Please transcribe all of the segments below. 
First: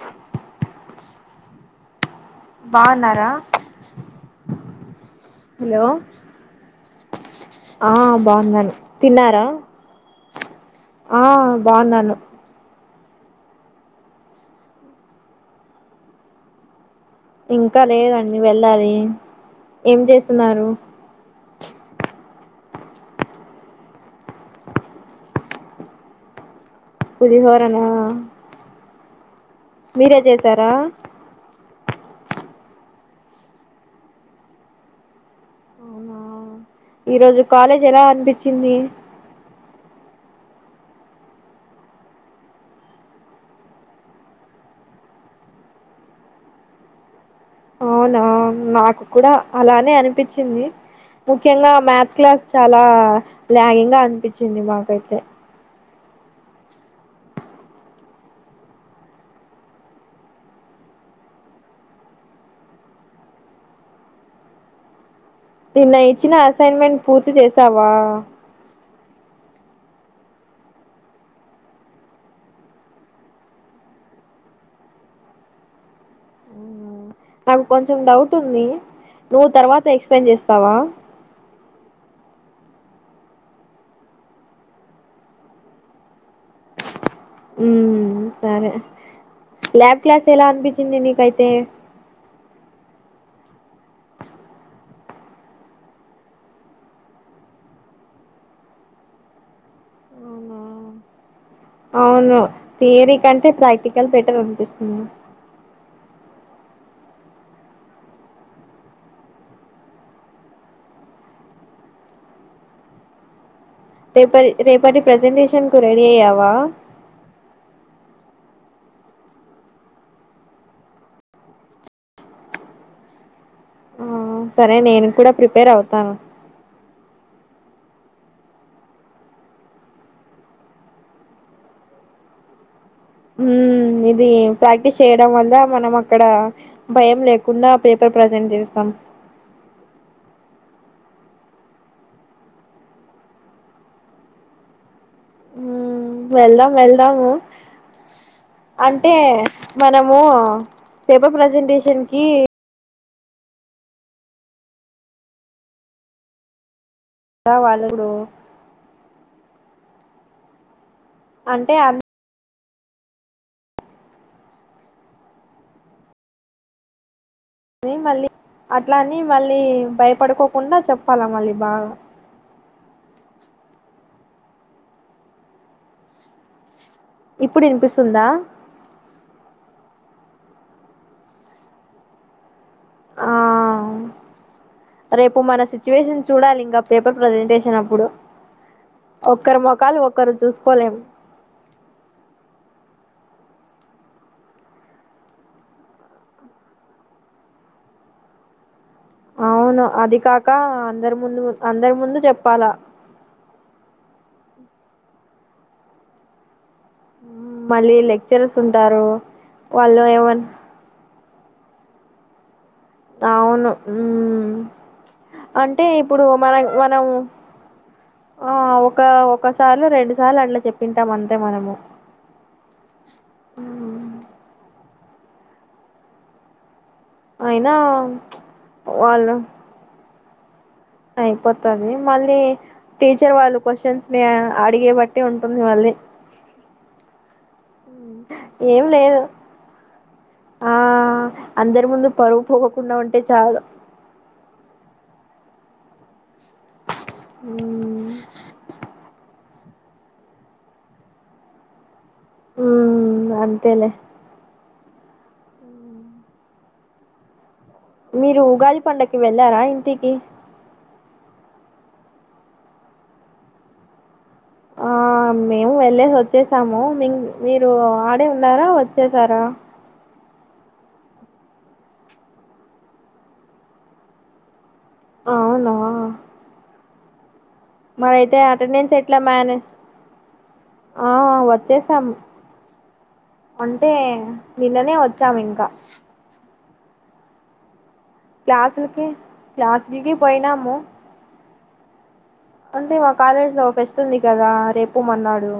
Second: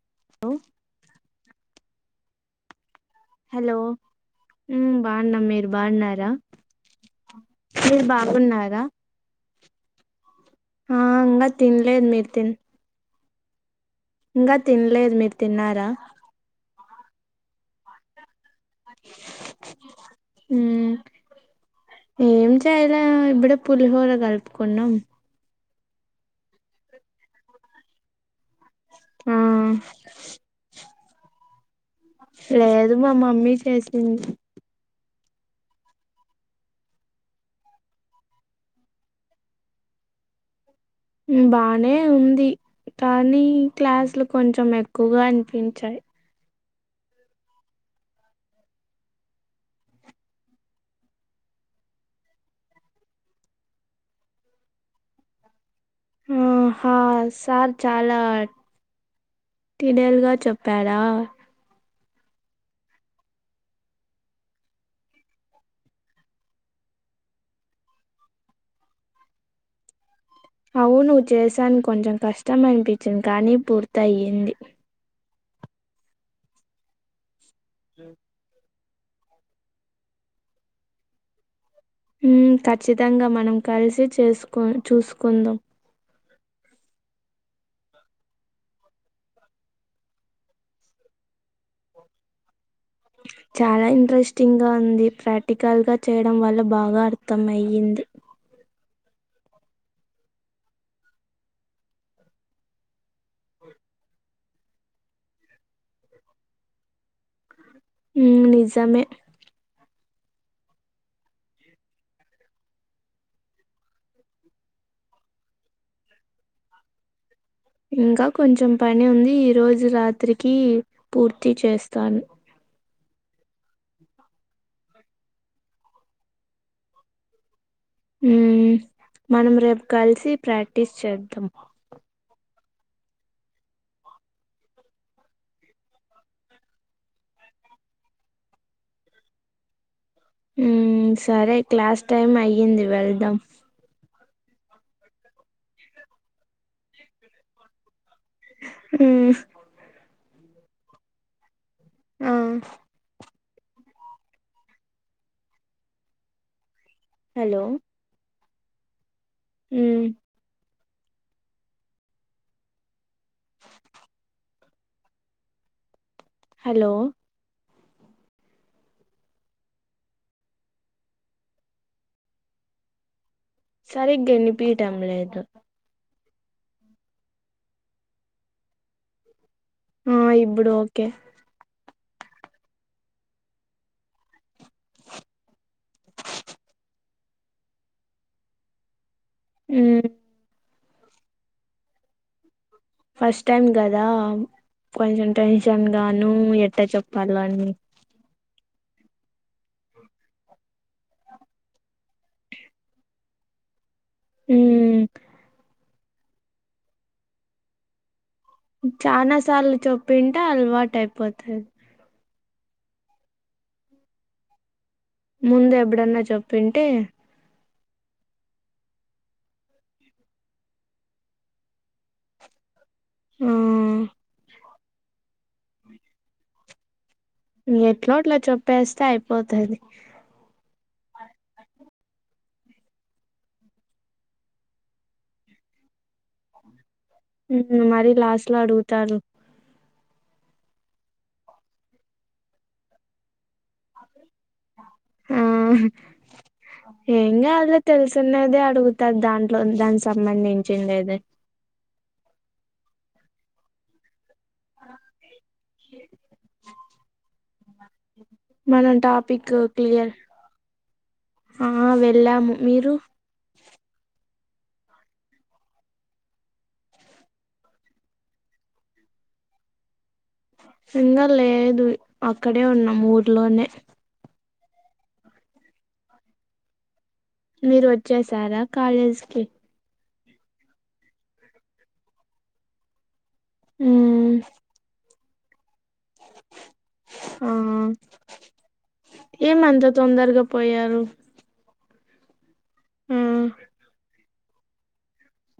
[unintelligible] [unintelligible] Hello మ్మ్ బాగున్న మీరు హలో బాగున్నారా ఆ మీరు బాగున్నాన్ బాగున్నారా తిన్నారా ఆ ఇంగా తిన్లేదు మీరు తిను ఇంగా తినలేదు మీరు తిన్నారా ఇంకా లేదండి వెళ్ళాలి ఏం చేస్తున్నారు ఉమ్ ఏం చేయాలేమ్ ఇప్పుడే పులిహోర కలుపుకున్నాం పులిహోరనా ఆ మీరే చేసారా లేదు మా మమ్మీ చేసింది ఈ రోజు కాలేజ్ ఎలా అనిపించింది హ్మ్ బానే ఉంది కానీ క్లాసులు కొంచెం ఎక్కువగా అనిపించాయి అవునా నాకు కూడా అలానే అనిపించింది ముఖ్యంగా మ్యాథ్స్ క్లాస్ చాలా లాగింగ్ గా అనిపించింది మాకైతే ఆ హా సార్ చాల టు తినేలుగా చెప్పారా నిన్న ఇచ్చిన అసైన్మెంట్ పూర్తి చేసావా అవును చేశాను కొంచెం కష్టం అనిపించింది కానీ పూర్తి అయింది ఉ నాకు కొంచెం డౌట్ ఉంది నువ్వు తర్వాత ఎక్స్ప్లెయిన్ చేస్తావా ఉ ఖచ్చితంగా మనం కలిసి చేసుకొని చూసుకుందాం ఉ సరే ల్యాబ్ క్లాస్ ఎలా అనిపించింది నీకు అయితే చాలా ఇంట్రెస్టింగ్ గా ఉంది ప్రాక్టికల్ గా చేయడం వల్ల బాగా అర్థం అయ్యింది అవును థియరీ కంటే ప్రాక్టికల్ బెటర్ అనిపిస్తుంది ఉ నిజామే రేపరి రేపటి ప్రజెంటేషన్ కు రెడీ అయ్యావా ఇంకా కొంచెం పని ఉంది ఈ రోజు రాత్రికి పూర్తి చేస్తాను ఆ సరే నేను కూడా ప్రిపేర్ అవుతాను ఉ మనం రేపు కలిసి ప్రాక్టీస్ చేద్దాం ఉ ఇది ప్రాక్టీస్ చేయడం వల్ల మనం అక్కడ భయం లేకుండా పేపర్ ప్రజెంట్ చేస్తాం ఉ సరే క్లాస్ టైం అయ్యింది వెళ్దాం ఉమ్ వెళ్దాం వెళ్దాము అంటే హ్మ్. మనం వో ఆ పేపర్ ప్రజెంటేషన్ కి ఆ! ఎలా వాళ్ళగుడు ఉ అంటే అన్ హలో అనీ మళ్ళీ అట్లాని మళ్ళీ భయపడుకోకుండా చెప్పాలా మళ్ళీ బాగా సరిగ్గా ఎన్ని పీటంలేదు ఇప్పుడు వినిపిస్తుందా ఆ ఇబుడు ఓకే ఆ రేపు మన సిచ్యువేషన్ చూడాలి ఇంకా పేపర్ ప్రజెంటేషన్ అప్పుడు ఒక్కరి మొకాలు హ్మ్. ఒకరు చూసుకోలేం ఫస్ట్ టైం గదా కొంచెం టెన్షన్ గాను ఎట్ట చెప్పాల అని అవును అది కాక అందరి ముందు అందరి ముందు చెప్పాల మ్మ్ మళ్ళి లేక్ చనాా సార్లు చొప్పుట ఏమన్ అలవాటు అయిపోతది అవును హు ముందు అంటే ఎప్పుడన్నా ఇప్పుడు మనక్ చెప్పింటే మనం ఆ ఒక ఒకసార్లు రెండు సార్లు అట్లా చెప్పింటాం అంతే మనము ఆ మ్మ్. అయినా ఎట్లో అట్లా చెప్పేస్తే అయిపోతది అయిపోతంది మళ్ళీ టీచర్ వాళ్ళు క్వశ్చన్స్ ని అడిగే బట్టి ఉంటుంది మళ్ళీ మరీ లాస్ట్ లో ఏం అడుగుతారు లేదు ఆ అందరి ముందు పరువు పోగకుండా ఉంటే చాలు మ్ ఏం కాదులే తెలిసున్నది అడుగుతారు దాంట్లో దానికి సంబంధించిందేది హు అంతేలే మీరు ఉగాది మన పండక్కి టాపిక్ వెళ్ళారా క్లియర్ ఇంటికి ఆ వెళ్ళాము మీరు ఆ ఆ మేము వెళ్లేేసి వచ్చేసాము మీ మీరు ఆడే ఉన్నారా వచ్చేసారా సింగ లేదు అక్కడే ఉన్నాం ఊర్లోనే అవునా మీరు మరయితే వచ్చేసారా అటెండెన్స్ ఎట్లా కాలేజ్కి మ్యానే ఆ వచ్చేసాం అంటే ఉమ్ నిన్ననే వచ్ సామ్ ఇంకా ఆ క్లాసులకి ఏందంత క్లాసులకి తిందరగా పోయినాము పోయారు అంటే మా ఆ కాలేజ్ లో ఫస్ట్ ఉంది కదా రేపు మన్నాడు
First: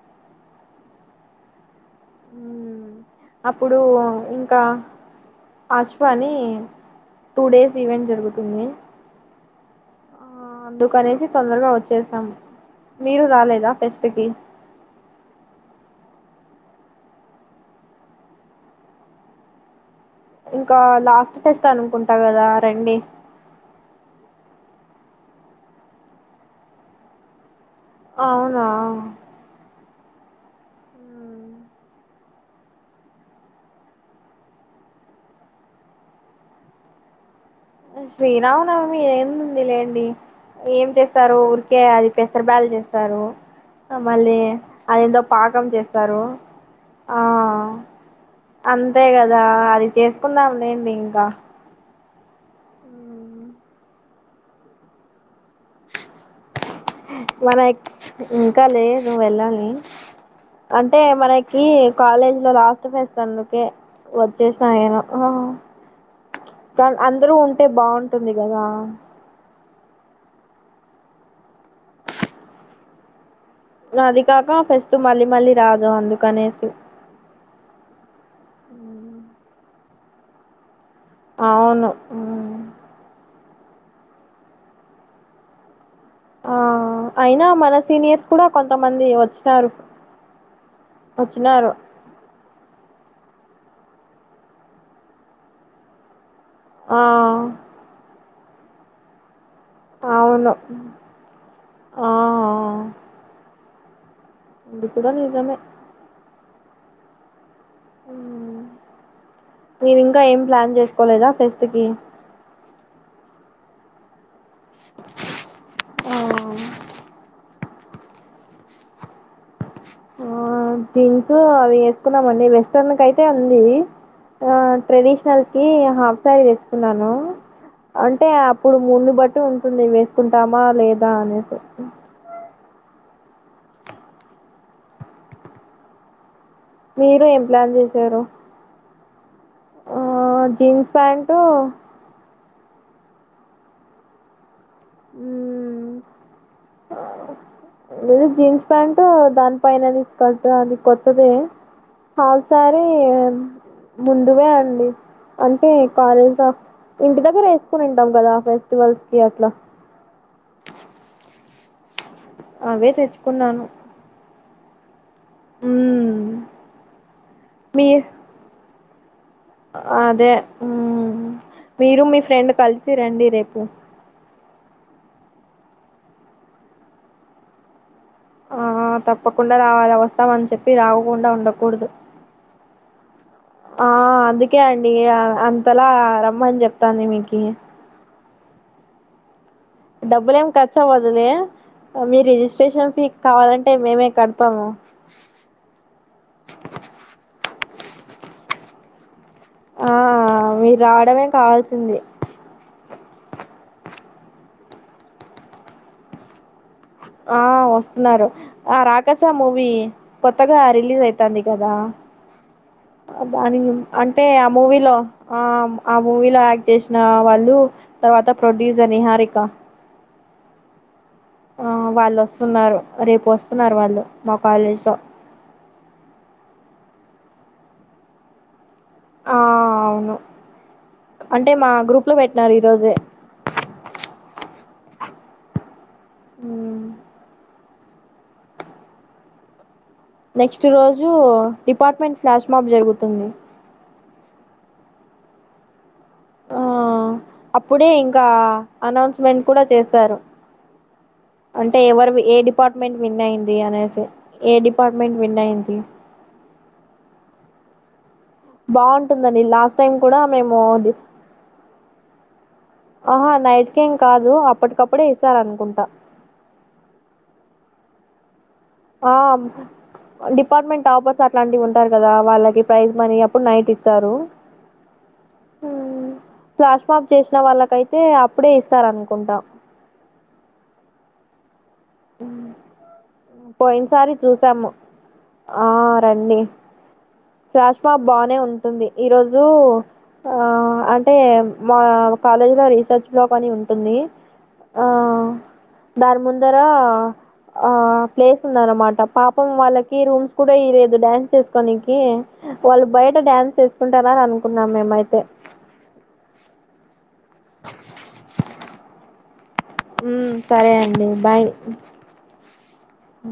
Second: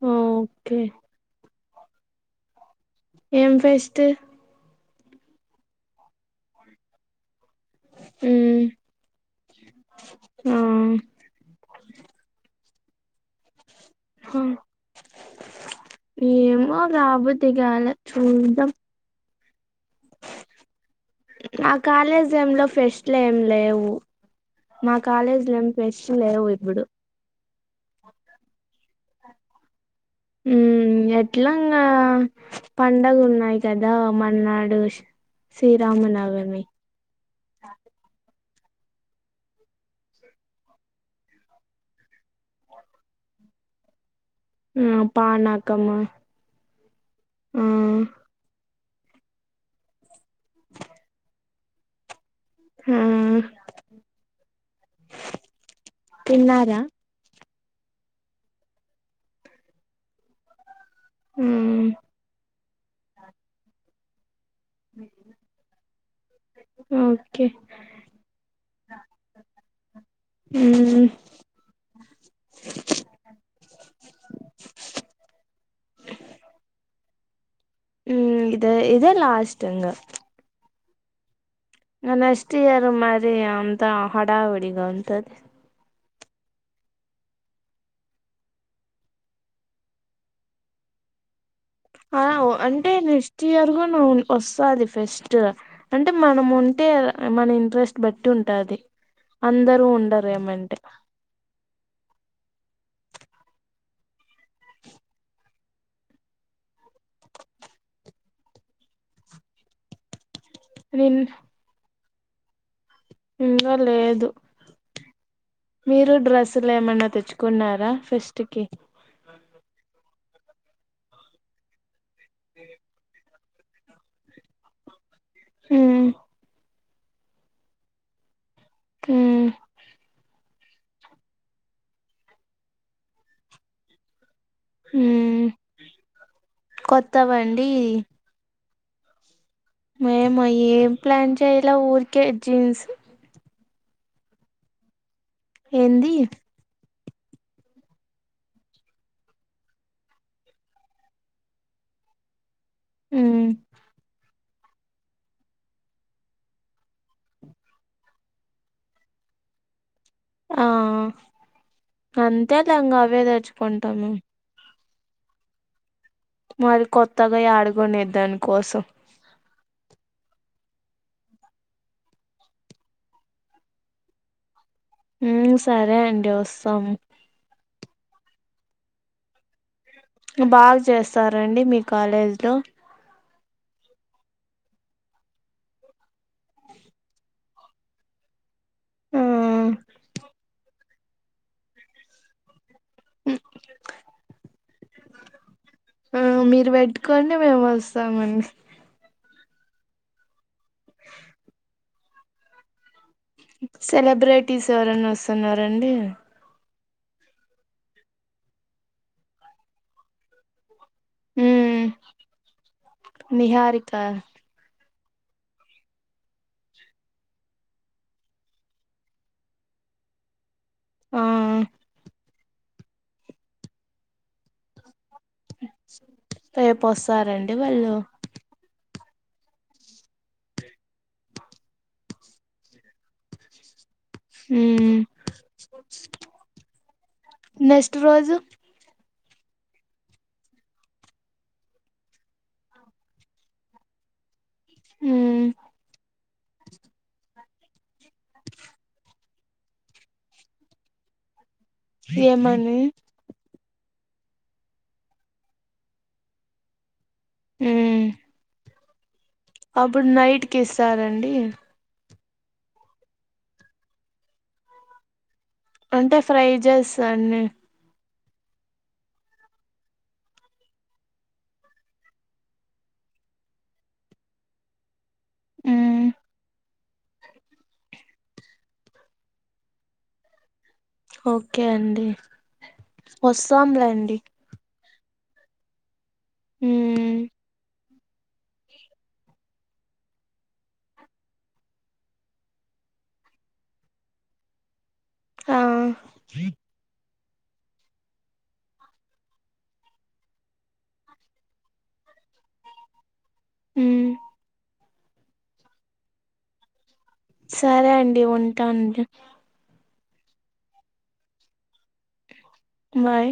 హు ఓకే ఏం అప్పుడు ఫెస్ట్ ఇంకా అశ్వాని టూ డేస్ ఈవెంట్ ఉమ్ జరుగుతుంది ఆ అందుకనేసి తొందరగా వచ్చేసాం మీరు రాలేదా ఫెస్టుకి ఏేమో రాబుద్ది కాలే చూద్దాం ఇంకా లాస్ట్ ఫెస్ట్ నా అనుకుంటా కాలేజ్ కదా ఏం లో రండి ఫెస్ట్లు ఏం లేవు మా కాలేజ్ లో ఎం ఫెస్టులు లేవు ఇప్పుడు అవునా మ్మ్ మ్మ్. ఎట్లంగా పండగ ఉన్నాయి కదా మర్నాడు శ్రీరామనవమి ఆ ఎం ంది లేండి ఏం చేస్తారు ఊరికే అది పెసర బ్యాలు చేస్తారు మళ్ళీ ఆ అదెందో పాకం పానకము చేస్తారు ఆ ఆ అంతే కదా అది చేసుకుందాం లేండి ఇంకా హు తిన్నారా మన ఏ ఇంకా లేదు వెళ్ళాలాలి అంటే మనకి ఉమ్ కాలేజ్ లో లాస్ట్ ఫస్ట్ అందుకే వచ్ చేసిన [unintelligible] కానీ అందరు ఓకే ఉంటే బాగుంటుంది కదా. ఉమ్. అది కాక ఫేస్ట్ మళ్ళీ మళ్ళీ రాదు అందుకనేసి. ఉమ్ ఇదే ఇదే లాస్ట్ ఇంగా. అవును ఆహ్ నెక్స్ట్ ఉమ్. ఇయర్ మరి అంతా హడావుడిగా ఉంటది. ఆహ్ అయినా మన సీనియర్స్ కూడా కొంతమంది వచ్చారు. వచ్చినారు. ఆహ్ అంటే నెక్స్ట్ ఇయర్గున వస్తది ఫెస్ట్ అంటే. మనం ఉంటే ఆ మన ఇంట్రెస్ట్ బట్టి ఉంటది. అందరూ అవును ఉండరేమేంటే. ఆ ఇది కూడా నిజమే. ఉమ్ నువ్వింకా ఏం ప్లాన్ నిన్ చేసుకోలేదా ఫెస్ట్ కి. ఉమ్ ఇంకా లేదు. మీరు ఆ డ్రెస్సులు ఏమైన్నా తెచ్చుకున్నారా ఫెస్ట్ కి. ఆహ్ జీన్సు అవి వేసుకున్నామండి వెస్టర్న్ కైతే అది. ఆహ్ ట్రెడిషనల్ కి ఉమ్ హాఫ్ సారీ తెచ్చు. అంటే అప్పుడు మూడును బట్టి ఉమ్ ఉంటుంది ఎస్. వేసుకుంటామా లేదా అనేసి ఉమ్. ఉమ్ మీరు ఏం కొత్తావండి. ప్లాన్ చేశారు ఆ మేము జీన్స్ ఏం ప్లాన్ ప్యాంటు చేయాలే ఊరికే జీన్స్. ఉమ్. ఏంది. లేదు జీన్స్ ప్యాంట్ దాని పైనది స్కర్ట్ అది కొత్తదే. Hop sorry. ఉమ్. దివే అండి. అంటే కాలేజ్ ద ఇంటి దగ్గర వేసుకొని ఉంటాం కదా ఫెస్టివల్స్ కి అట్లా. ఆహ్ అంతేలే ఇంగ అవే తెచ్చుకుంటాము. ఉమ్. మరి కొత్తగా యాడ కొనేది దానికోసం. అదే మీరు మీ ఫ్రెండ్ కలిసి రండి రేపు. ఉమ్ సరే అండి వస్తాం. ఆహ్ తప్పకుండా రావాలి వస్తాం అని బాగా చెప్పి రావకుండా చేస్తారండి మీ ఉండకూడదు. కాలేజ్ లో ఆహ్ అందుకే అండి ఆహ్ అంతలా రమ్మని చెప్తాంది మీకీ. ఆ డబ్బులు ఏం ఖర్చవ్వదులే అవి రిజిస్ట్రేషన్. మీక్ కావాలంటే మేమే కడతాము. ఇస్తామండి. ఆహ్ మీరు రావడమే కావాల్సింది. సెలబ్రిటీస్ ఎవరైనా వస్తున్నరండి. ఆహ్ వస్తున్నారు ఆహ్ రాకస మూవీ కొత్తగా రిల్. రిలీజ్ అయితంది కదా ఉమ్ దాని నిహారిక అంటే ఆ మూవీలో. ఆహ్ ఆ మూవీలో యాక్ట్ చేసిన వాళ్ళు తర్వాత ప్రొడ్యూసర్ నిహారిక. ఆ ఆహ్ వాళ్ళు వస్తున్నారు రేపు వస్తున్నారు వాళ్ళు మా కాలేజ్ లో. రేపోస్తారా అండి వాళ్ళు. ఆహ్ అవును. అంటే మా గ్రూప్ లో పెట్టినారు ఈ రోజే. ఉమ్ మ్మ్. నెక్స్ట్ రోజు. నెక్స్ట్ రోజు డిపార్ట్మెంట్ ఫ్లాష్మాప్ జరుగుతుంది. ఉమ్మ్. ఆ అప్పుడే ఇంకా అనౌన్స్మెంట్ కూడా చేస్తారు అంటే ఎవరివి ఏ ఏమని డిపార్ట్మెంట్ విన్ అయింది అనే సి ఏ డిపార్ట్మెంట్ విన్నైంది ఉమ్ ంటుందని లాస్ట్ టైం అప్పుడు కూడా నైట్ మేము కి డి ఇస్తారండి ఆహా నైట్కేం కాదు అప్పటికప్పుడే ఇస్ అంటే ఫ్రై జెస్ అన్ని ఆ డిపార్ట్మెంట్ ఆఫర్స్ అట్లాంటివి ఉంటారు కదా వాళ్ళకి ప్రైజ్ మనీ అప్పుడు నైటి స్తారు. ఉమ్ క్యాష్ బ్యాక్ చేసిన వాళ్ళకైతే అప్పుడే ఇస్తారనుకుంటా ఓకే అండి పోయినసారి వస్తాంలేండి. చూసాము ఆ రండి. ఉమ్ ప్లాష్మాబ్ బానే ఉంటుంది ఈరోజు ఆ అంటే మా కాలేజ్ లో రీసెర్చ్ బ్లాక్ అని ఉంటుంది. ఆ ఆ దానిముందర ఆ ప్లేస్ ఉదంన్నమాట పాపం వాళ్ళకి రూమ్స్ కూడా ఇయలేదు డ్యాన్స్ చేసుకోనికి కివాళ్ళు బయట డ్యాన్స్ ఉమ్ చేసుకుంటారని అనుకున్నాం మేమయి తే సరే అండి ఉంటాను. ఉమ్మ్ సరే అండి బాయ్ బాయ్